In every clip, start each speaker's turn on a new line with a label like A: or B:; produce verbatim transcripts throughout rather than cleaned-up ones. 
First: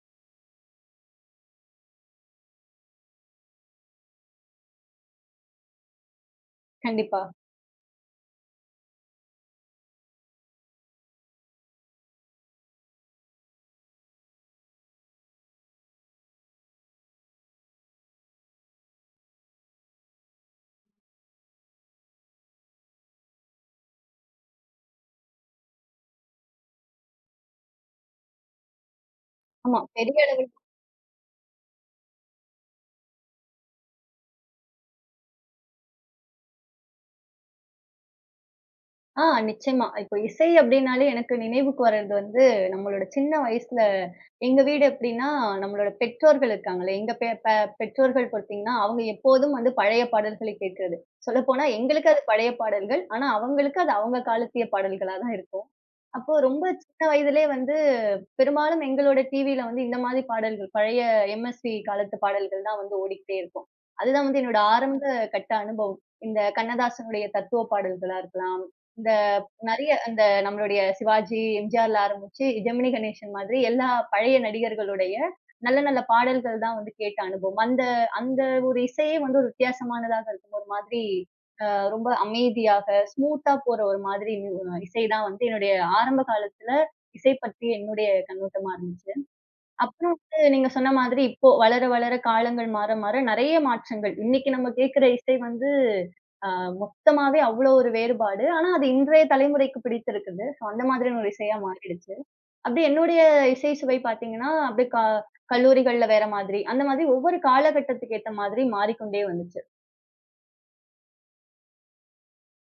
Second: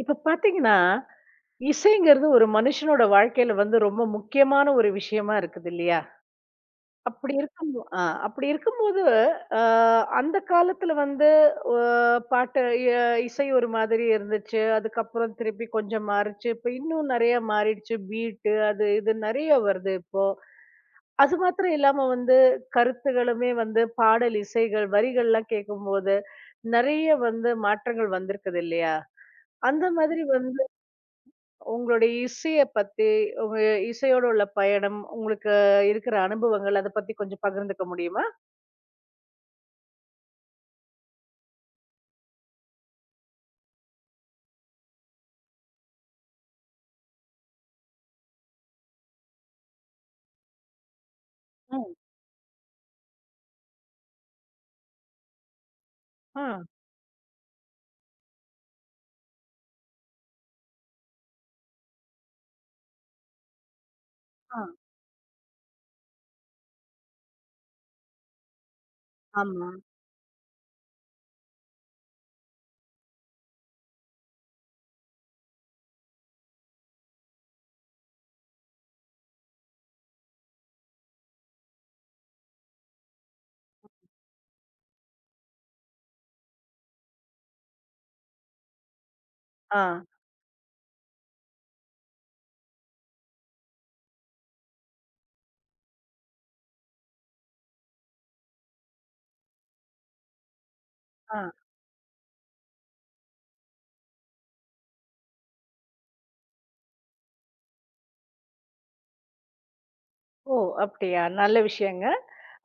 A: இப்ப பாத்தீங்கன்னா, இசைங்கிறது ஒரு மனுஷனோட வாழ்க்கையில வந்து ரொம்ப முக்கியமான ஒரு விஷயமா இருக்குது இல்லையா?
B: கண்டிப்பா.
A: அப்படி இருக்கும் அ அப்படி இருக்கும்போது, அ அந்த காலத்துல வந்து ஒ பாட்டு எ இசை ஒரு மாதிரி இருந்துச்சு. அதுக்கப்புறம் திருப்பி கொஞ்சம் மாறுச்சு. இப்ப இன்னும் நெறைய மாறிடுச்சு. பீட்டு அது இது நெறைய வருது இப்போ. அது மாத்திரம் இல்லாம வந்து கருத்துகளுமே வந்து பாடல் இசைகள், வரிகள்லாம் கேட்கும்போது, நெறைய வந்து மாற்றங்கள் வந்திருக்குது இல்லையா?
B: ஆமா,
A: அந்த
B: பெரிய
A: மாதிரி
B: அளவில்.
A: வந்து உங்களுடைய இசைய பத்தி, உங்க இசையோட உள்ள பயணம், உங்களுக்கு இருக்கிற அனுபவங்கள் அத பத்தி கொஞ்சம் பகிர்ந்துக்க முடியுமா?
B: ஆ நிச்சயமா. இப்போ இசை அப்டின்னாலே எனக்கு நினைவுக்கு வர்றது வந்து, நம்மளோட சின்ன வயசுல எங்க வீடு எப்டின்னா, நம்மளோட பெற்றோர்கள் இருக்காங்கல்ல, எங்க பெ பெ பெற்றோர்கள் பார்த்தீங்கன்னா, அவங்க எப்போதும் வந்து பழைய பாடல்களை கேட்கிறது. சொல்லப்போனா
A: ம்.
B: எங்களுக்கு அது பழைய பாடல்கள். ஆனா, அவங்களுக்கு அது அவங்க காலத்திய பாடல்களா தான் இருக்கும். அப்போ
A: ஆ,
B: ரொம்ப சின்ன வயதிலேயே வந்து பெரும்பாலும் எங்களோட டிவில வந்து இந்த மாதிரி பாடல்கள், பழைய எம்எஸ்வி காலத்து பாடல்கள் தான் வந்து ஓடிக்கிட்டே இருக்கும். அதுதான் வந்து என்னோட
A: ஆ,
B: ஆரம்ப கட்ட அனுபவம். இந்த கண்ணதாசனுடைய தத்துவ பாடல்களா இருக்கலாம். இந்த
A: ஆமா.
B: நெறைய அந்த நம்மளுடைய சிவாஜி, எம்ஜிஆர்ல ஆரம்பிச்சு ஜெமினி கணேசன் மாதிரி எல்லா பழைய நடிகர்களுடைய நல்ல நல்ல பாடல்கள் தான் வந்து கேட்ட அனுபவம். அந்த அந்த ஒரு இசையே வந்து ஒரு வித்தியாசமானதாக இருக்கும். ஒரு மாதிரி அ ரொம்ப அமைதியாக, ஸ்மூத்தா போற ஒரு மாதிரி இசை தான் வந்து என்னுடைய ஆரம்ப காலத்துல இசை பற்றி என்னுடைய கண்ணோட்டமா இருந்துச்சு.
A: ஆ,
B: அப்புறம் வந்து நீங்க சொன்ன மாதிரி இப்போ வளர, வளர காலங்கள் மாற, மாற நெறைய மாற்றங்கள். இன்னைக்கு நம்ம கேட்கிற இசை வந்து அ மொத்தமாவே அவ்ளோ ஒரு வேறுபாடு. ஆனா, அது இன்றைய தலைமுறைக்கு பிடித்திருக்குது. ஸோ அந்த மாதிரியான ஒரு
A: ஆ.
B: இசையா மாறிடுச்சு. அப்படி என்னுடைய இசை சுவை பார்த்தீங்கன்னா, அப்படியே க கல்லூரிகள்ல வேற மாதிரி, அந்த மாதிரி ஒவ்வொரு காலகட்டத்துக்கு ஏத்த மாதிரி மாறிக்கொண்டே வந்துச்சு.
A: ஓ! அப்படியா? நல்ல விஷயங்க.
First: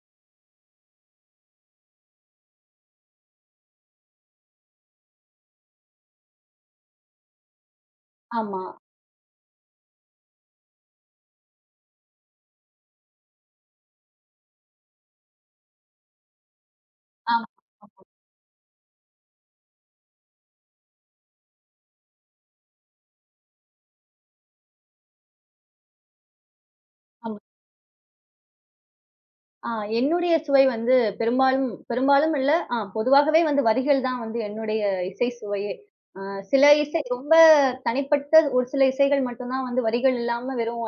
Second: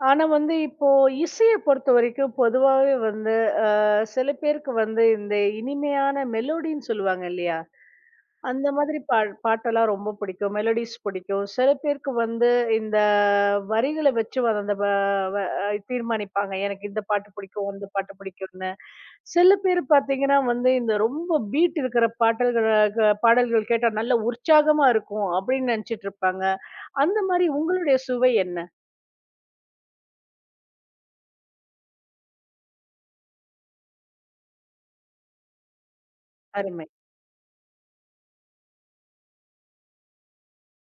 A: ஆனா வந்து இப்போ இசைய பொறுத்தவரைக்கும் பொதுவாவே வந்து, அ சில பேருக்கு வந்து இந்த இனிமையான மெலோடின்னு சொல்லுவாங்க இல்லையா?
B: ஆமா.
A: அந்த மாதிரி பா பாட்டெல்லாம் ரொம்ப பிடிக்கும். மெலோடிஸ் பிடிக்கும். சில பேருக்கு வந்து இந்த வரிகள வச்சு வ- அந்த வ வ அஹ் தீர்மானிப்பாங்க. எனக்கு இந்த பாட்டு
B: ஆ,
A: பிடிக்கும், அந்த பாட்டு பிடிக்கும்னு. சில பேர் பார்த்தீங்கன்னா வந்து இந்த ரொம்ப பீட் இருக்கிற பாட்டல்கள க பாடல்கள் கேட்டா நல்ல உற்சாகமா இருக்கும் அப்படின்னு நினைச்சிட்டு இருப்பாங்க. அந்த
B: ஆமா.
A: மாதிரி உங்களுடைய சுவை என்ன?
B: ஆ என்னுடைய சுவை வந்து பெரும்பாலும் பெரும்பாலும் இல்ல, ஆ பொதுவாகவே வந்து வரிகள் தான் வந்து என்னுடைய இசை சுவையே. அ சில
A: அருமை.
B: இசை ரொம்ப தனிப்பட்ட ஒரு சில இசைகள் மட்டும் தான் வந்து வரிகள் இல்லாம வெறும்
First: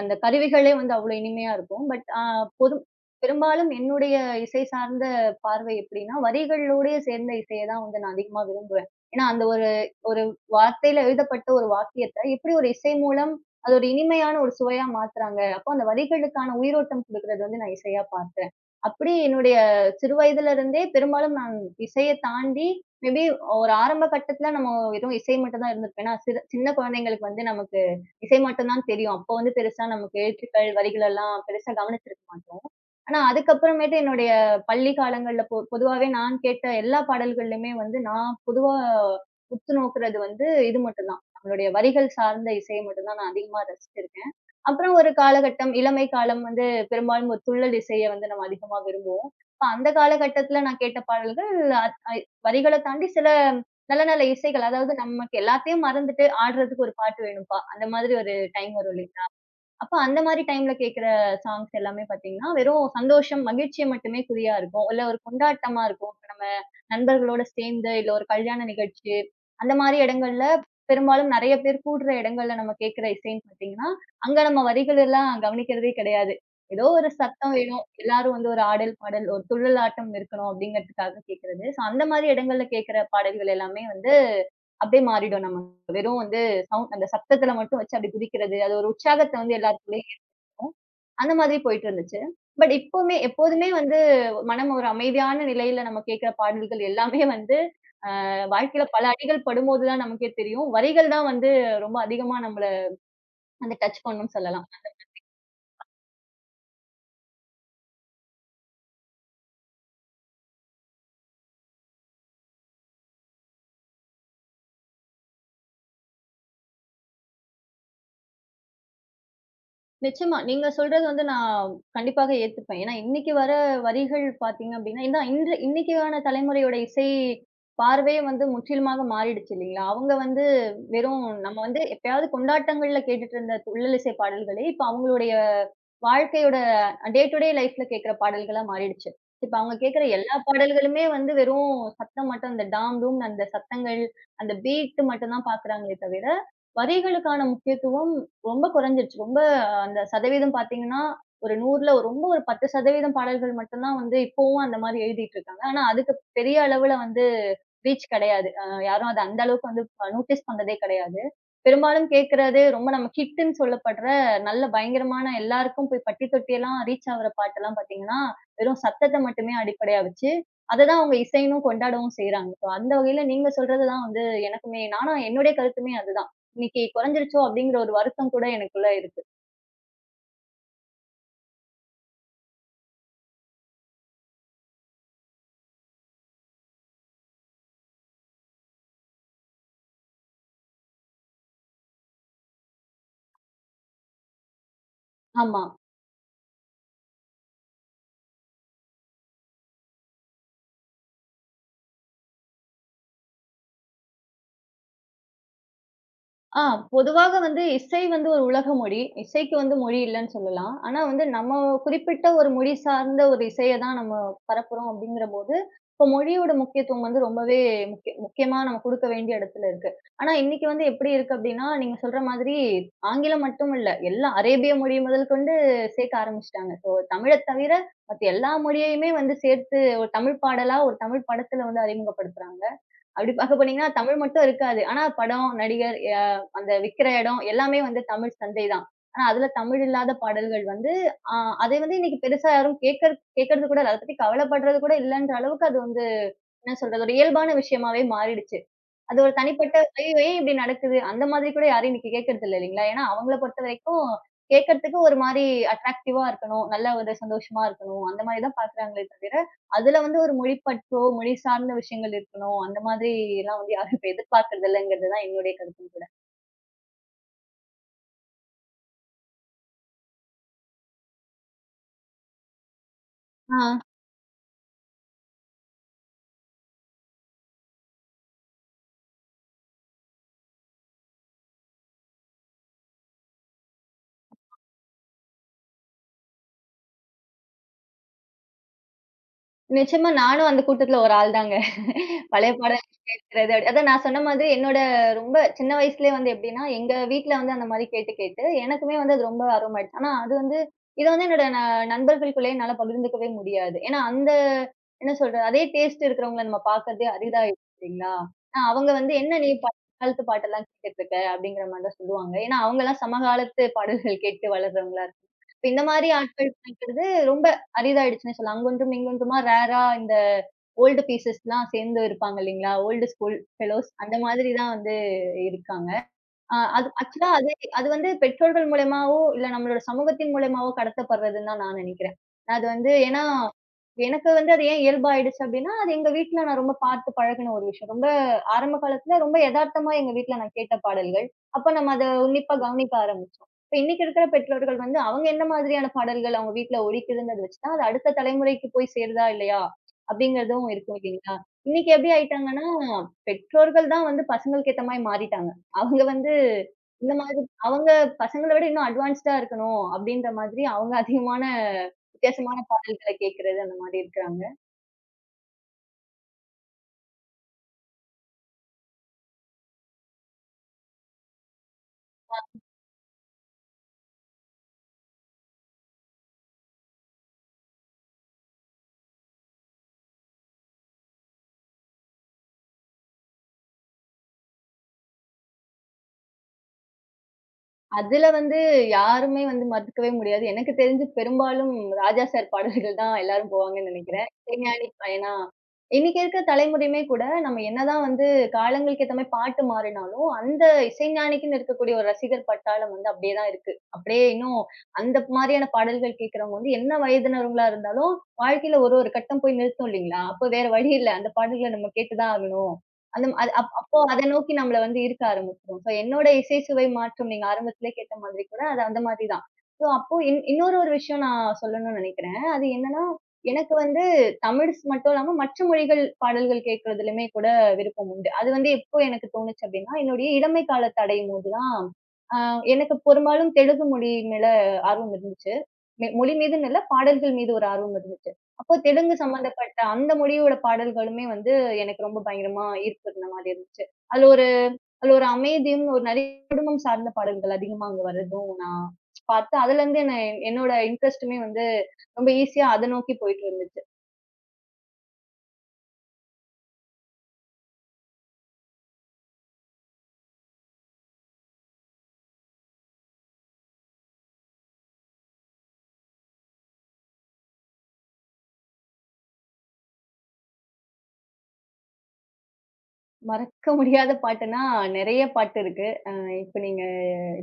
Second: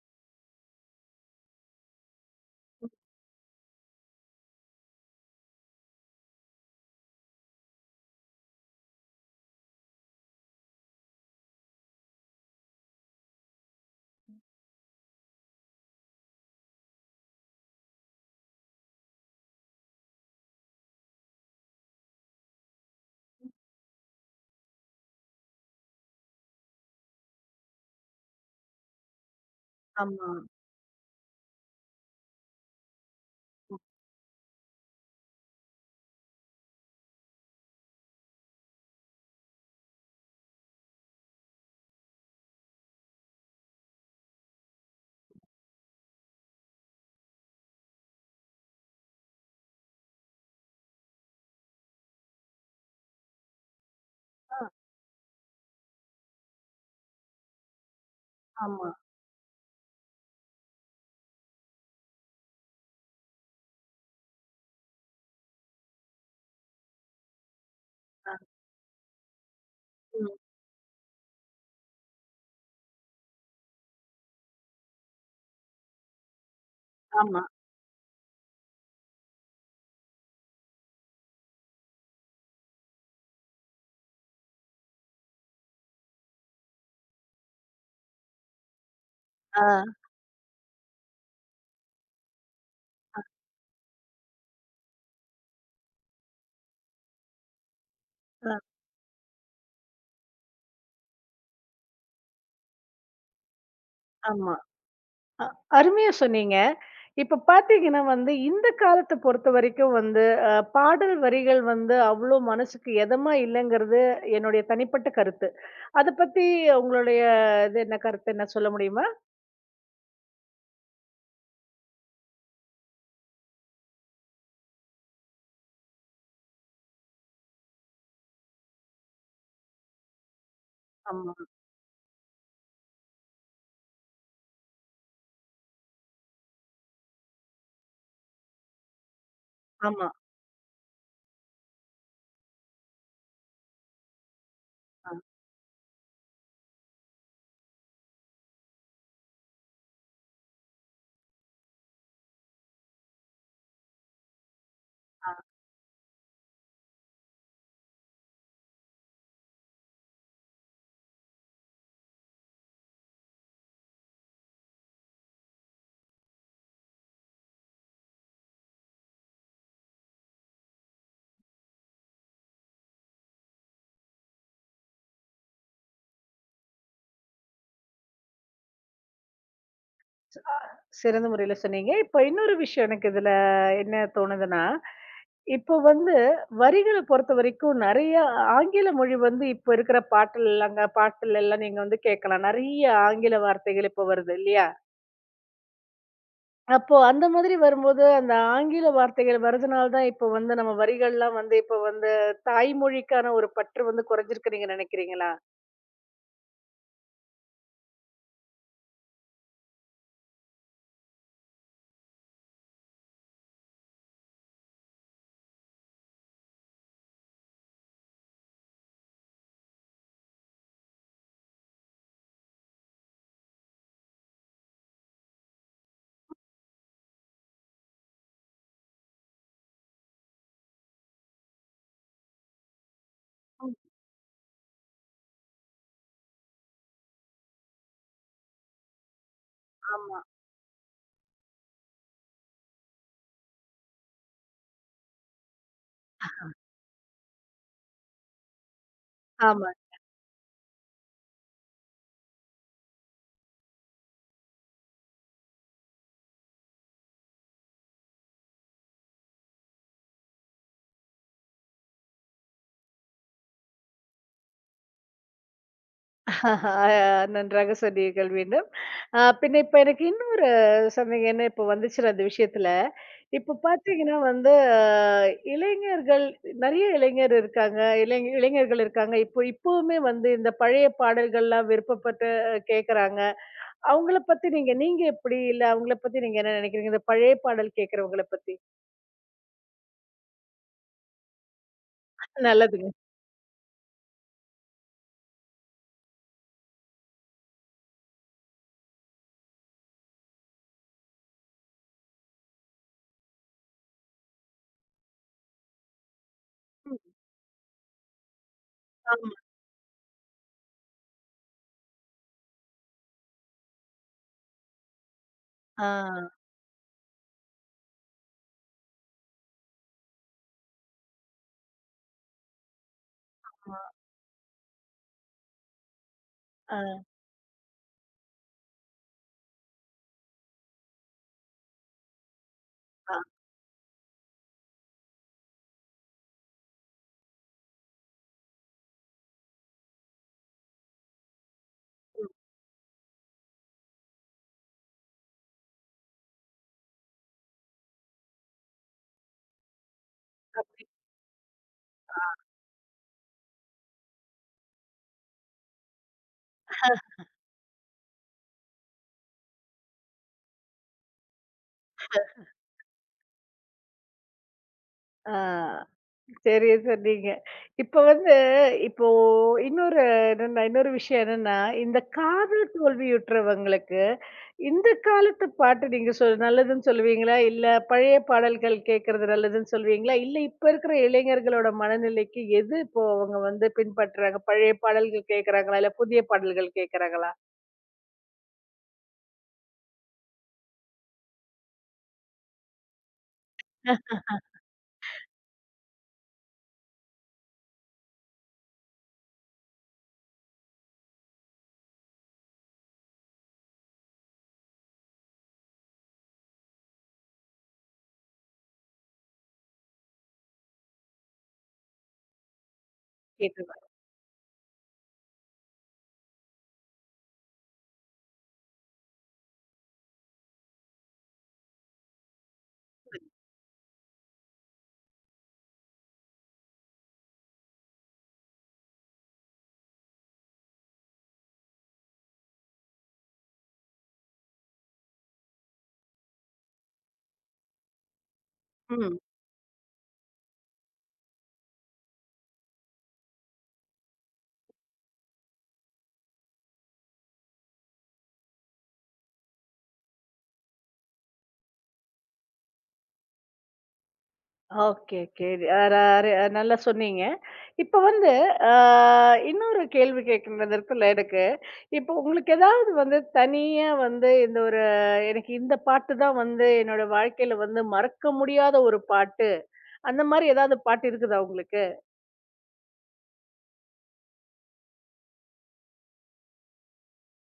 B: அந்த கருவிகளே வந்து அவ்ளோ இனிமையா இருக்கும். பட் அ பொது பெரும்பாலும் என்னுடைய இசை சார்ந்த பார்வை எப்படின்னா, வரிகளோடயே சேர்ந்த இசைய தான் வந்து நான் அதிகமா விரும்புவேன். ஏன்னா, அந்த ஒரு ஒரு வார்த்தையில எழுதப்பட்ட ஒரு வாக்கியத்த எப்படி ஒரு இசை மூலம் அது ஒரு இனிமையான ஒரு சுவையா மாத்துறாங்க. அப்போ அந்த வரிகளுக்கான உயிரோட்டம் குடுக்குறது வந்து நான் இசையா பார்த்தேன். அப்படி என்னுடைய சிறு வயதுல இருந்தே பெரும்பாலும் நான் இசைய தாண்டி மேபி ஒரு ஆரம்ப கட்டத்துல நம்ம வெறும் இசை மட்டும் தான் இருந்திருப்பேன். ஏன்னா, சிறு சின்ன குழந்தைங்களுக்கு வந்து நமக்கு இசை மட்டும் தான் தெரியும். அப்போ வந்து பெருசா நமக்கு
A: ஆமா.
B: எழுத்துக்கள், வரிகள் எல்லாம் பெருசா கவனிச்சிருக்க மாட்டோம். ஆனா அதுக்கப்புறமேட்டு என்னுடைய பள்ளி காலங்கள்ல பொ பொதுவாவே நான் கேட்ட எல்லா பாடல்கள்லயுமே வந்து நான் பொதுவா உத்து நோக்குறது வந்து இது மட்டும் தான். நம்மளுடைய வரிகள் சார்ந்த இசைய மட்டும் தான் நான் அதிகமா ரசிச்சிருக்கேன். அப்புறம் ஒரு காலகட்டம், இளமை காலம் வந்து பெரும்பாலும் ஒரு துள்ளல் இசைய வந்து நம்ம அதிகமா விரும்புவோம். அப்ப அந்த காலகட்டத்துல நான் கேட்ட பாடல்கள் அத் ஐ வரிகள தாண்டி சில நல்ல நல்ல
A: ஆ,
B: இசைகள். அதாவது நமக்கு எல்லாத்தையும் மறந்துட்டு ஆடுறதுக்கு ஒரு பாட்டு வேணும்ப்பா. அந்த மாதிரி ஒரு டைம்
A: ஆமா.
B: வரும் இல்லைங்களா? அப்ப அந்த மாரி டைம்ல கேட்கிற சாங்ஸ் எல்லாமே பார்த்தீங்கன்னா, வெறும் சந்தோஷம், மகிழ்ச்சிய மட்டுமே குறியா இருக்கும். இல்ல ஒரு கொண்டாட்டமா இருக்கும். இப்ப நம்ம நண்பர்களோட சேர்ந்து, இல்ல ஒரு
A: அ,
B: கல்யாண நிகழ்ச்சி, அந்த மாரி
A: ம்.
B: இடங்கள்ல பெரும்பாலும் நெறைய பேர் கூடுற இடங்கள்ல நம்ம கேட்கிற இசைன்னு பார்த்தீங்கன்னா, அங்க நம்ம வரிகள் எல்லாம் கவனிக்கிறதே கிடையாது. ஏதோ ஒரு
A: ஆமா.
B: சத்தம் வேணும். எல்லாரும் வந்து ஒரு ஆடல், பாடல், ஒரு துள்ளலாட்டம் இருக்கணும் அப்படிங்கிறதுக்காக கேட்கிறது. ஸோ அந்த மாரி இடங்கள்ல கேட்கிற பாடல்கள் எல்லாமே வந்து அப்படியே மாறிடும் நம்ம. வெறும் வந்து சவுண்ட் அந்த சத்தத்துல மட்டும் வச்சு அப்படி குதிக்கிறது. அது ஒரு உற்சாகத்த வந்து
A: ஆ,
B: எல்லாருக்குள்ளயும் இருக்கும். அந்த மாதிரி போயிட்டு இருந்துச்சு. பட் இப்பவுமே எப்போதுமே வந்து மனம் ஒரு அமைதியான நிலையில நம்ம கேட்கிற பாடல்கள் எல்லாமே வந்து அ
A: அ,
B: வாழ்க்கையில பல அடிகள் படும்போது தான் நமக்கே தெரியும். வரிகள் தான் வந்து ரொம்ப அதிகமா நம்மள வந்து டச் பண்ணும்னு
A: ஆமா.
B: சொல்லலாம்.
A: அ அருமையா சொன்னீங்க. இப்ப பாத்தீங்கன்னா வந்து இந்த காலத்த பொறுத்த வரைக்கும் வந்து அஹ், பாடல் வரிகள் வந்து அவ்வளோ மனசுக்கு எதமா இல்லைங்கிறது என்னுடைய தனிப்பட்ட கருத்து. அத பத்தி உங்களுடைய இது என்ன கருத்து, என்ன சொல்ல முடியுமா?
B: நிச்சயமா. நீங்க சொல்றது வந்து நான் கண்டிப்பாக ஏத்துப்பேன். ஏன்னா, இன்னைக்கு வர வரிகள் பார்த்தீங்க அப்படின்னா, இந்த இன்று இன்னைக்கான தலைமுறையோட இசை பார்வையே வந்து முற்றிலுமாக மாறிடுச்சு இல்லைங்களா? அவங்க வந்து வெறும்
A: ஆமா,
B: நம்ம வந்து எப்பயாவது கொண்டாட்டங்கள்ல கேட்டுட்டு இருந்த துள்ளல் இசை பாடல்களே, இப்ப அவங்களுடைய வாழ்க்கையோட டே டு டே லைஃப்ல கேட்கிற பாடல்களா மாறிடுச்சு. இப்ப அவங்க கேட்கிற
A: ஆமா.
B: எல்லா பாடல்களுமே வந்து வெறும் சத்தம் மட்டும் அந்த டாம், டூம் அந்த சத்தங்கள், அந்த பீட்
A: ஆ.
B: மட்டும் தான் பார்க்குறாங்களே தவிர, வரிகளுக்கான முக்கியத்துவம் ரொம்ப குறைஞ்சிருச்சு. ரொம்ப அஹ், அந்த சதவீதம் பார்த்தீங்கன்னா, ஒரு நூறுல ரொம்ப ஒரு பத்து சதவீதம் பாடல்கள் மட்டும் தான் வந்து இப்பவும் அந்த மாரி எழுதிட்டு இருக்காங்க. ஆனா அதுக்கு பெரிய அளவுல வந்து ரீச் கிடையாது. அ யாரும் அத அந்த அளவுக்கு வந்து நோட்டீஸ் பண்ணதே கிடையாது. பெரும்பாலும் கேட்கிறதே ரொம்ப நம்ம ஹிட்ன்னு சொல்லப்படுற நல்ல பயங்கரமான எல்லாருக்கும் போய் பட்டி தொட்டியெல்லாம் ரீச் ஆகுற பாட்டெல்லாம் பார்த்தீங்கன்னா, வெறும் சத்தத்த மட்டுமே அடிப்படையா வச்சு, அததான் அவங்க இசைன்னும் கொண்டாடவும் செய்றாங்க. ஸோ அந்த வகையில நீங்க சொல்றது தான் வந்து எனக்குமே நானும் என்னுடைய கருத்துமே அதுதான். இன்னைக்கு குறைஞ்சிருச்சோ! அப்படிங்கிற ஒரு வருத்தம் கூட எனக்குள்ள இருக்கு.
A: சிறந்த முறையில சொன்னீங்க. இப்ப இன்னொரு விஷயம் எனக்கு இதுல என்ன தோணுதுன்னா, இப்போ வந்து வரிகளை பொறுத்த வரைக்கும் நிறைய ஆங்கில மொழி வந்து இப்போ இருக்கிற பாட்டுல எல்லாங்க பாட்டுல எல்லாம் நீங்க வந்து கேட்கலாம், நிறைய ஆங்கில வார்த்தைகள் இப்போ வருது இல்லையா?
B: ஆமா.
A: அப்போ அந்த மாதிரி வரும்போது, அந்த ஆங்கில வார்த்தைகள் வரதுனால தான் இப்போ வந்து நம்ம வரிகள்லாம் வந்து இப்போ வந்து தாய்மொழிக்கான ஒரு பற்று வந்து குறைஞ்சிருக்கு நீங்க நினைக்கிறீங்களா?
B: ஆ பொதுவாக வந்து இசை வந்து ஒரு உலக மொழி. இசைக்கு வந்து மொழி இல்லன்னு சொல்லலாம். ஆனா வந்து நம்ம குறிப்பிட்ட ஒரு மொழி சார்ந்த ஒரு இசைய தான் நம்ம பரப்புறோம் அப்படிங்கிறபோது, இப்போ மொழியோட முக்கியத்துவம் வந்து ரொம்பவே முக்கிய முக்கியமா நம்ம குடுக்க வேண்டிய இடத்துல இருக்கு. ஆனா இன்னைக்கு வந்து எப்படி இருக்கு அப்படின்னா, நீங்க சொல்ற மாதிரி ஆங்கிலம் மட்டும் இல்ல. எல்லா அரேபிய மொழி முதல் கொண்டு சேர்க்க ஆரம்பிச்சுட்டாங்க. ஸோ தமிழத் தவிர மத்த எல்லா மொழியையுமே வந்து சேர்த்து ஒரு தமிழ் பாடலா, ஒரு தமிழ் படத்துல வந்து அறிமுகப்படுத்துறாங்க. அப்படி பாக்க
A: ம்.
B: போனீங்கன்னா, தமிழ் மட்டும் இருக்காது. ஆனா படம், நடிகர் அ அந்த விக்கிற இடம் எல்லாமே வந்து தமிழ் சந்தை தான். ஆனா அதுல தமிழ் இல்லாத
A: ஆமா,
B: பாடல்கள் வந்து அ அதை வந்து இன்னைக்கு பெருசா யாரும் கேட்கற கேட்கறது கூட இல்ல. அத பத்தி கவலைப்படுறது கூட இல்லன்ற அளவுக்கு அது வந்து என்ன சொல்றது? ஒரு இயல்பான விஷயமாவே மாறிடுச்சு. அது ஒரு
A: ஆமா.
B: தனிப்பட்ட "ஐயோ! ஏன் இப்படி நடக்குது?" அந்த மாதிரி கூட யாரையும் இன்னைக்கு கேட்கறது இல்ல இல்லைங்களா? ஏன்னா அவங்கள பொறுத்தவரைக்கும் கேட்கறதுக்கு ஒரு மாரி அட்ராக்டிவா இருக்கணும். நல்ல ஒரு சந்தோஷமா இருக்கணும். அந்த மாரி தான் பார்க்குறாங்களே தவிர, அதுல வந்து ஒரு மொழிப்பற்றோ, மொழி சார்ந்த விஷயங்கள் இருக்கணும். அந்த மாதிரிலாம் வந்து யாரும் இப்ப எதிர்பார்க்கறது இல்லங்கிறது தான் என்னுடைய கருத்தும் கூட.
A: ஆஹ் நன்றாக சொன்னீர்கள் மீண்டும். அ பின்ன இப்ப எனக்கு இன்னொரு சந்தேகம் என்ன இப்போ வந்துச்சுனா, அந்த விஷயத்துல. இப்போ
B: ஆ.
A: பார்த்தீங்கன்னா வந்து ஆஹ் இளைஞர்கள், நெறைய இளைஞர் இருக்காங்க. இளைஞ இளைஞர்கள் இருக்காங்க. இப்போ இப்பவுமே வந்து இந்த பழைய பாடல்கள்லாம் விருப்பப்பட்டு கேட்கறாங்க. அவங்கள பத்தி நீங்க நீங்க எப்படி? இல்ல அவங்கள பத்தி நீங்க என்ன நெனைக்கிறீங்க? இந்த பழைய பாடல் கேட்கிறவங்கள பத்தி?
B: நிச்சயமா நானும் அந்த கூட்டத்துல ஒரு ஆள் தாங்க. பழைய பாடல்
A: நல்லதுங்க.
B: கேட்கிறது. அதான் நான் சொன்ன மாதிரி என்னோட ரொம்ப சின்ன வயசுலயே வந்து எப்படின்னா, எங்க வீட்ல வந்து அந்த மாரி கேட்டு, கேட்டு எனக்குமே வந்து அது ரொம்ப ஆர்வமாயிடுச்சு. ஆனா அது வந்து இத வந்து என்னோட ந நண்பர்களுக்குள்ளயே என்னால பகிர்ந்துக்கவே முடியாது. ஏன்னா அந்த என்ன சொல்றது? அதே டேஸ்ட் இருக்கிறவங்கள நம்ம
A: ம்.
B: பார்க்கறதே அரிதாயிடுச்சு இல்லைங்களா? ஆனா அவங்க வந்து
A: ஆமா.
B: "என்ன நீ பழைய காலத்து பாட்டெல்லாம் கேட்டுட்டு இருக்க?" அப்படிங்கிற மாரி தான் சொல்லுவாங்க. ஏன்னா அவங்கலாம் சமகாலத்து பாடல்கள் கேட்டு வளர்றவங்களா இப்ப இந்த
A: ஆ,
B: மாரி ஆட்கள் கிடைக்கிறது ரொம்ப அரிதாயிடுச்சுன்னே சொல்லலாம். அங்கொன்றும், இங்கொன்றுமா ரேரா இந்த ஓல்டு பீசஸ்லாம் சேர்ந்து இருப்பாங்க இல்லைங்களா? ஓல்டு ஸ்கூல் ஃபெலோஸ் அந்த மாதிரி தான் வந்து இருக்காங்க. ஆ
A: ஆ,
B: அது ஆக்சுவலா அது அது வந்து பெற்றோர்கள் மூலியமாவோ, இல்ல நம்மளோட சமூகத்தின் மூலியமாவோ கடத்தப்படுறதுன்னு தான் நான் நினைக்கிறேன். அது வந்து
A: ஆ.
B: ஏன்னா, எனக்கு வந்து அது ஏன் இயல்பாயிடுச்சு அப்டின்னா, அது எங்க வீட்ல நான் ரொம்ப பார்த்து பழகுன ஒரு விஷயம். ரொம்ப ஆரம்ப காலத்துல ரொம்ப எதார்த்தமா எங்க வீட்ல நான் கேட்ட பாடல்கள். அப்ப நம்ம அத உன்னிப்பா கவனிக்க ஆரம்பிச்சோம். இப்ப இன்னைக்கு இருக்கிற பெற்றோர்கள் வந்து அவங்க எந்த மாதிரியான பாடல்கள் அவங்க வீட்ல ஒலிக்குதுன்றத வச்சு தான், அது அடுத்த தலைமுறைக்கு போய் சேருதா இல்லையா? அப்டிங்கிறதும் இருக்கும் இல்லைங்களா? இன்னைக்கு எப்டி ஆயிட்டாங்கன்னா, பெற்றோர்கள் தான் வந்து பசங்களுக்கு ஏத்த மாரி மாறிட்டாங்க. அவங்க வந்து இந்த மாதிரி அவங்க பசங்கள விட இன்னும் அட்வான்ஸ்டா இருக்கணும், அப்படின்ற மாதிரி அவங்க அதிகமான வித்தியாசமான பாடல்கள கேட்கிறது அந்த மாரி இருக்கிறாங்க.
A: ஆ. சரியா சொன்னீங்க. இப்ப வந்து இப்போ இன்னொரு என்னன்னா இன்னொரு விஷயம் என்னன்னா, இந்த காதல் தோல்வியுற்றவங்களுக்கு, இந்த காலத்து பாட்டு நீங்க சொல் நல்லதுன்னு சொல்லுவீங்களா? இல்ல பழைய பாடல்கள் கேட்கறது நல்லதுன்னு சொல்லுவீங்களா? இல்ல இப்ப இருக்கிற இளைஞர்களோட மனநிலைக்கு எது இப்போ அவங்க வந்து பின்பற்றுறாங்க? பழைய பாடல்கள் கேட்கறாங்களா? இல்ல புதிய பாடல்கள் கேட்கறாங்களா?
B: அதுல வந்து யாருமே வந்து மறுக்கவே முடியாது. எனக்கு தெரிஞ்சு பெரும்பாலும் ராஜா சார் பாடல்கள் தான் எல்லாரும் போவாங்கன்னு நெனைக்கிறேன். இசைஞானி. ஏன்னா, இன்னைக்கு இருக்கிற தலைமுறையுமே கூட நம்ம என்னதான் வந்து காலங்களுக்கு ஏத்த மாரி பாட்டு மாறினாலும், அந்த இசைஞானிக்குன்னு இருக்கக்கூடிய ஒரு ரசிகர் பட்டாளம் வந்து அப்படியே தான் இருக்கு. அப்படியே இன்னும் அந்த மாரியான பாடல்கள் கேட்கிறவங்க வந்து என்ன வயதினவங்களா இருந்தாலும், வாழ்க்கையில ஒரு ஒரு கட்டம் போய் நிறுத்தும் இல்லைங்களா? அப்ப வேற வழி இல்ல. அந்த பாடல்கள நம்ம கேட்டு தான் ஆகணும். அந்த ம- அது அப்
A: கேட்டுருவேன்.
B: அப்போ அத நோக்கி நம்மள வந்து ஈர்க்க ஆரம்பிச்சுரும். சோ என்னோட இசை சுவை மாற்றம் நீங்க ஆரம்பத்திலே கேட்ட மாதிரி கூட அது அந்த மாதிரி தான். சோ அப்போ இன் இன்னொரு ஒரு விஷயம் நான் சொல்லணும்னு நெனைக்கிறேன். அது என்னன்னா, எனக்கு வந்து தமிழ் ஸ் மட்டும் இல்லாம மற்ற மொழிகள் பாடல்கள் கேட்கிறதுலயுமே கூட விருப்பம் உண்டு. அது வந்து எப்போ எனக்கு தோணுச்சு அப்டின்னா, என்னுடைய இளமை காலத்த அடையும்போது தான், ஆ எனக்கு பெரும்பாலும் தெலுங்கு மொழி மேல ஆர்வம் இருந்துச்சு. மொ- மொழி மீதுன்னு இல்ல, பாடல்கள் மீது ஒரு ஆர்வம் இருந்துச்சு. அப்போ தெலுங்கு
A: ம்.
B: சம்மந்தப்பட்ட அந்த மொழியோட பாடல்களுமே வந்து எனக்கு ரொம்ப பயங்கரமா ஈர்ப்பிருந்த மாரி இருந்துச்சு. அதுல ஒரு அதுல ஒரு அமைதியும், ஒரு நிறைய குடும்பம் சார்ந்த பாடல்கள் அதிகமா அங்க வரதும் நான் பார்த்து, அதுலருந்து என்ன என்னோட இன்ட்ரெஸ்ட்டுமே வந்து ரொம்ப ஈஸியா அத நோக்கி போயிட்டு இருந்துச்சு.
A: Okay, okay. ர ர நல்லா சொன்னீங்க. இப்ப வந்து அ இன்னொரு கேள்வி கேட்கணும் இந்த இடத்துல எனக்கு. இப்போ உங்களுக்கு ஏதாவது வந்து தனியா வந்து இந்த ஒரு எனக்கு இந்த பாட்டு தான் வந்து என்னோட வாழ்க்கையில வந்து மறக்க முடியாத ஒரு பாட்டு. அந்த மாரி ஏதாவது பாட்டு இருக்குதா உங்களுக்கு?
B: மறக்க முடியாத பாட்டுன்னா நெறைய பாட்டு இருக்கு. அ இப்ப நீங்க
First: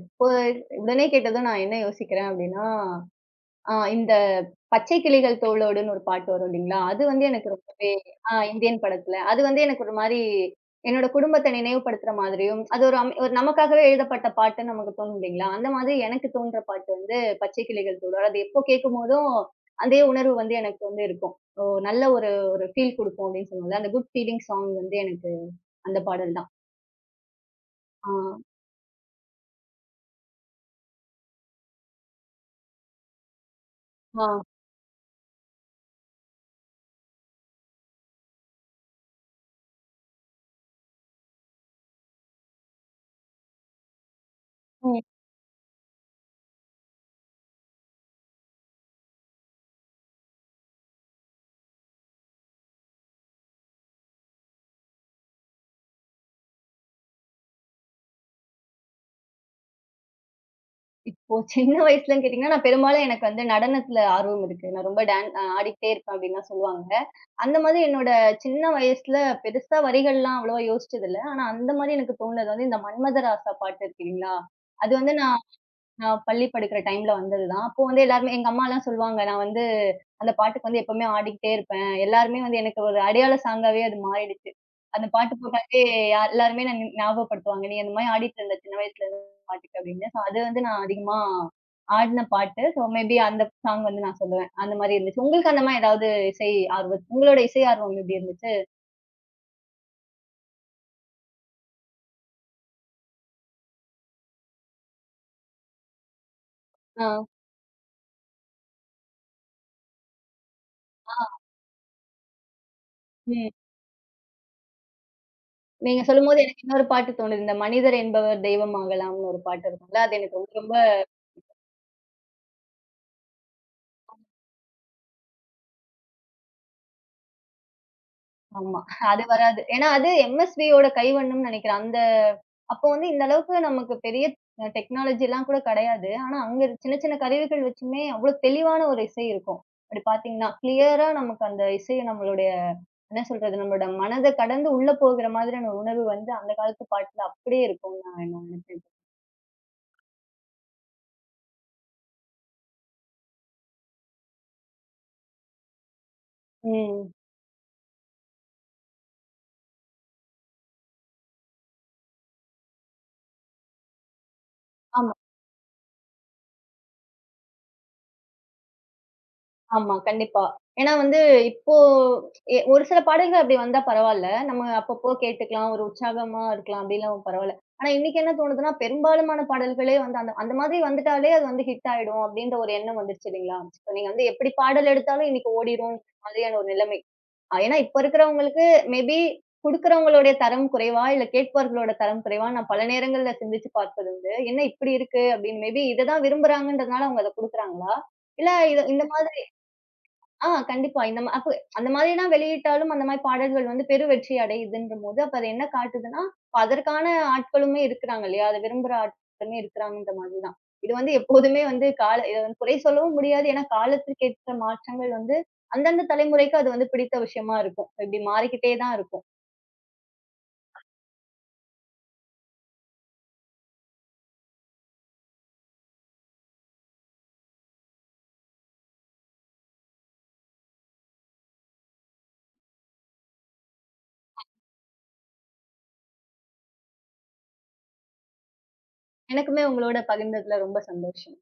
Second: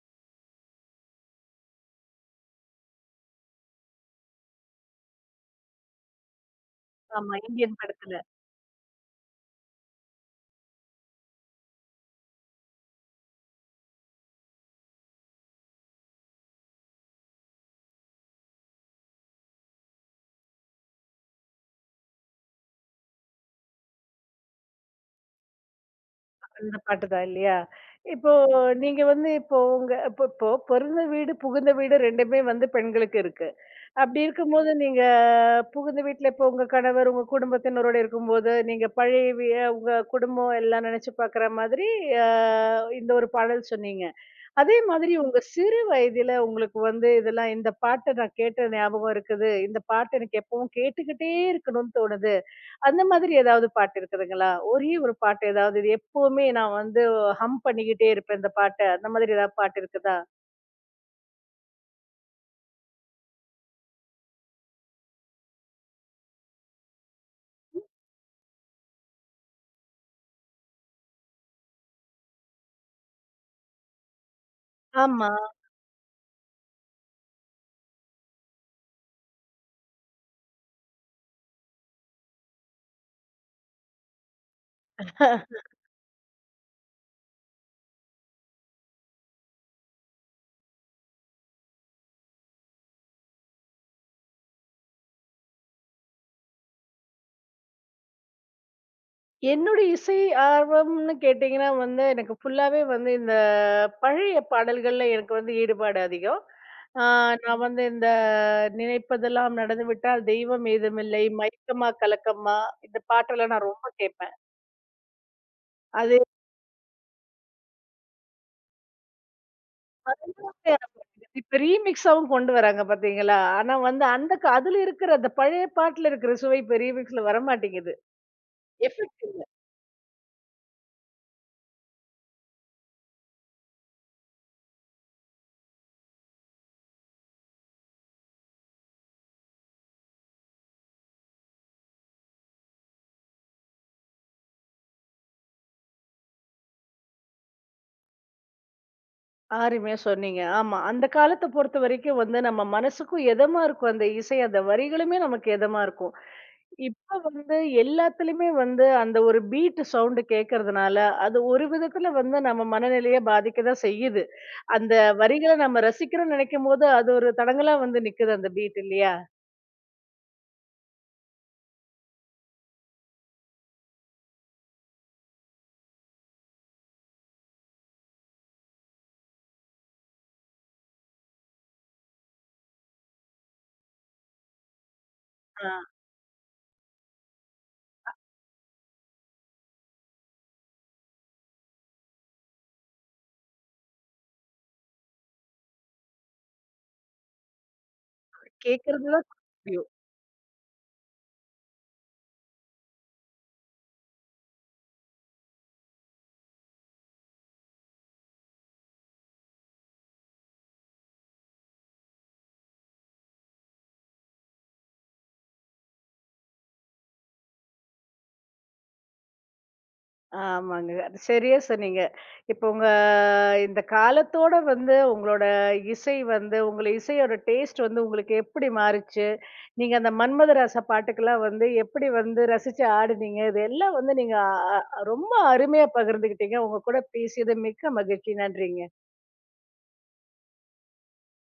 B: இப்போ உடனே கேட்டதும் நான் என்ன யோசிக்கிறேன் அப்டின்னா, அ இந்த பச்சை கிளிகள் தோளோடுன்னு ஒரு பாட்டு வரும் இல்லீங்களா? அது வந்து
A: ஆமா.
B: எனக்கு
A: இந்தியன்
B: ரொம்பவே.
A: படத்துல.
B: ஆ இந்தியன் படத்துல. அது வந்து எனக்கு ஒரு மாரி என்னோட குடும்பத்த நினைவுபடுத்துற மாதிரியும், அது ஒரு அம் ஒரு நமக்காகவே எழுதப்பட்ட பாட்டுன்னு நமக்கு தோணும் இல்லீங்களா? அந்த மாதிரி எனக்கு தோன்ற பாட்டு வந்து பச்சை கிளிகள் தோளோடு. அது எப்போ கேட்கும்போதும், அதே உணர்வு வந்து எனக்கு வந்து இருக்கும். ஓ! நல்ல ஒரு ஒரு ஃபீல் குடுக்கும் அப்படின்னு சொல்லுவோம்ல. அந்த குட் ஃபீலிங் சாங் வந்து எனக்கு அந்த பாடல் தான்.
A: அந்த பாட்டு தான் இல்லையா?
B: ஆ.
A: இப்போ நீங்க வந்து இப்போ உங்க இப்போ இப்போ பிறந்த வீடு, புகுந்த வீடு ரெண்டுமே வந்து பெண்களுக்கு இருக்கு. அப்படி
B: ஆ.
A: இருக்கும்போது நீங்க புகுந்த வீட்ல இப்போ உங்க கணவர், உங்க குடும்பத்தினரோட இருக்கும்போது, நீங்க பழைய வி உங்க குடும்பம் எல்லாம் நெனச்சு பாக்குற மாதிரி அ இந்த ஒரு பாடல் சொன்னீங்க. அதே
B: ம்.
A: மாதிரி உங்க சிறு வயதில உங்களுக்கு வந்து இதெல்லாம் இந்த பாட்ட நான் கேட்ட ஞாபகம் இருக்குது. இந்த பாட்டு எனக்கு எப்பவும் கேட்டுக்கிட்டே இருக்கணும்னு தோணுது. அந்த மாதிரி ஏதாவது பாட்டு இருக்குதுங்களா? ஒரே ஒரு பாட்டு ஏதாவது, இது எப்பவுமே நான் வந்து ஹம் பண்ணிக்கிட்டே இருப்பேன் இந்த பாட்ட. அந்த மாதிரி ஏதாவது பாட்டு இருக்குதா?
B: இப்போ சின்ன வயசுலன்னு கேட்டீங்கன்னா, நான் பெரும்பாலும் எனக்கு வந்து நடனத்துல ஆர்வம் இருக்கு. நான் ரொம்ப டான் அ ஆடிக்கிட்டே இருப்பேன் அப்டின்லாம் சொல்லுவாங்க. அந்த மாதிரி என்னோட சின்ன வயசுல பெருசா வரிகள்லாம் அவ்வளவா யோசிச்சது இல்ல. ஆனா அந்த மாரி எனக்கு தோணுனது வந்து இந்த மன்மதராசா பாட்டு இருக்கு இல்லீங்களா? அது வந்து
A: ஆமா.
B: நான் நான் பள்ளி படிக்கிற டைம்ல வந்தது தான். அப்போ வந்து எல்லாருமே எங்க அம்மாலாம் சொல்லுவாங்க, நான் வந்து அந்த பாட்டுக்கு வந்து எப்பவுமே ஆடிக்கிட்டே இருப்பேன். எல்லாருமே வந்து எனக்கு ஒரு அடையாள சாங்காவே அது மாறிடுச்சு. அந்த பாட்டு போட்டாலே யா எல்லாருமே என்ன ஞ ஞாபகப்படுத்துவாங்க. "நீ அந்த மாரி ஆடிட்டு இருந்த சின்ன வயசுல இருந்த பாட்டுக்கு" அப்படின்னு. ஸோ அது வந்து நான் அதிகமா ஆடின பாட்டு. ஸோ மேபி அந்த சாங் வந்து நான் சொல்லுவேன். அந்த மாரி இருந்துச்சு. உங்களுக்கு அந்த மாரி ஏதாவது இசை ஆர்வம் உங்களோட இசை ஆர்வம் எப்படி இருந்துச்சு?
A: என்னுடைய இசை ஆர்வம்னு கேட்டீங்கன்னா வந்து, எனக்கு ஃபுல்லாவே வந்து இந்த பழைய பாடல்கள்ல எனக்கு வந்து ஈடுபாடு அதிகம். ஆ,
B: ஆ,
A: நான் வந்து இந்த நினைப்பதெல்லாம் நடந்துவிட்டால் தெய்வம்
B: ஆ,
A: ஏதுமில்லை, மயக்கமா கலக்கமா, இந்த
B: ம்.
A: பாட்டெல்லாம் நான் ரொம்ப கேட்பேன்.
B: நீங்க
A: அது
B: சொல்லும்போது எனக்கு இன்னொரு பாட்டு தோணுது. இந்த "மனிதர் என்பவர் தெய்வம் ஆகலாம்னு" ஒரு பாட்டு இருக்கும்ல. அது எனக்கு ரொம்ப
A: வந்து
B: ரொம்ப
A: இப்ப ரீமிக்ஸாவும் கொண்டு வராங்க பார்த்தீங்களா? ஆனா வந்து அந்த க அதுல இருக்கிற அந்த பழைய பாட்டுல இருக்கிற சுவை இப்ப ரீமிக்ஸ்ல வரமாட்டேங்குது.
B: ஆமா. அது
A: எஃபெக்ட்.
B: வராது. ஏன்னா அது எம்எஸ்வியோட கைவண்ணம்னு நெனைக்கிறேன். அந்த அப்போ வந்து இந்த அளவுக்கு நமக்கு பெரிய அ டெக்னாலஜிலாம் கூட கெடையாது. ஆனா அங்க இருக்க சின்ன சின்ன கருவிகள் வச்சுமே அவ்ளோ தெளிவான ஒரு இசை இருக்கும். அப்படி பார்த்தீங்கன்னா, கிளியரா நமக்கு அந்த இசை நம்மளுடைய என்ன சொல்றது? நம்மளோட மனத கடந்து உள்ள போகிற மாதிரியான உணர்வு வந்து அந்த காலத்து பாட்டுல அப்படியே இருக்கும்னு நான் நான் நினைக்கிறேன்.
A: அருமையா சொன்னீங்க. ஆமா. அந்த காலத்த பொறுத்தவரைக்கும் வந்து நம்ம மனசுக்கும் எதமா இருக்கும் அந்த இசை, அந்த வரிகளுமே நமக்கு எதமா இருக்கும்.
B: ம்.
A: இப்ப வந்து எல்லாத்துலயுமே வந்து அந்த ஒரு பீட் சவுண்ட் கேட்கறதுனால, அது ஒரு விதத்துல வந்து நம்ம மனநிலைய பாதிக்க தான் செய்யுது. அந்த
B: ஆமா.
A: வரிகள நம்ம ரசிக்கிறோம்னு நெனைக்கும்போது, அது ஒரு தடங்கலா வந்து நிக்குது அந்த பீட் இல்லையா?
B: ஆமா, கண்டிப்பா. ஏன்னா வந்து இப்போ எ ஒரு சில பாடல்கள் அப்படி வந்தா பரவால்ல. நம்ம அப்பப்போ கேட்டுக்கலாம். ஒரு உற்சாகமா இருக்கலாம். அப்படிலாம் பரவால்ல. ஆனா இன்னைக்கு என்ன தோணுதுன்னா, பெரும்பாலுமான பாடல்களே வந்து அந்த அந்த மாதிரி வந்துட்டாலே அது வந்து ஹிட் ஆயிடும் அப்படின்ற ஒரு எண்ணம் வந்துருச்சு இல்லைங்களா? இப்ப நீங்க வந்து எப்படி பாடல் எடுத்தாலும் இன்னைக்கு
A: ஆ,
B: ஓடிரும் மாதிரியான ஒரு நிலைமை. அ ஏன்னா இப்ப இருக்கிறவங்களுக்கு மேபி குடுக்கிறவங்களுடைய தரம் குறைவா, இல்ல கேட்பவர்களோட தரம் குறைவா நான் பல நேரங்கள்ல சிந்திச்சு பார்ப்பது உண்டு. என்ன இப்படி இருக்கு அப்படின்னு மேபி இத தான் விரும்புறாங்கன்றதுனால அவங்க அத குடுக்குறாங்களா? இல்ல இத இந்த
A: கேட்கறது தான்.
B: மாதிரி ஆ கண்டிப்பா. இந்த மா அப்ப அந்த மாதிரிலாம் வெளியிட்டாலும், அந்த மாரி பாடல்கள் வந்து பெரு வெற்றி அடையுதுன்றபோது, அப்ப அது என்ன காட்டுதுன்னா, அப்ப அதற்கான ஆட்களுமே இருக்கிறாங்க இல்லையா? அத விரும்புற ஆட்களுமே இருக்கிறாங்கன்ற மாதிரி தான். இது வந்து எப்போதுமே வந்து கால இத வந்து குறை சொல்லவும் முடியாது. ஏன்னா, காலத்திற்கேற்ற மாற்றங்கள் வந்து அந்தந்த தலைமுறைக்கு அது வந்து பிடித்த விஷயமா இருக்கும். இப்டி மாறிக்கிட்டே தான் இருக்கும்.
A: ஆமாங்க. அது சரியா சொன்னீங்க. இப்போ உங்க இந்த காலத்தோட வந்து உங்களோட இசை வந்து உங்கள இசையோட டேஸ்ட் வந்து உங்களுக்கு எப்படி மாறுச்சு? நீங்க அந்த மன்மதராசா பாட்டுக்கெல்லாம் வந்து எப்படி வந்து ரசிச்சு ஆடுனீங்க? இது எல்லாம் வந்து நீங்க அ அ ரொம்ப அருமையா பகிர்ந்துக்கிட்டீங்க. உங்க கூட பேசியது மிக்க மகிழ்ச்சி. நன்றிங்க.
B: எனக்குமே உங்களோட பகிர்ந்ததுல ரொம்ப சந்தோஷம்.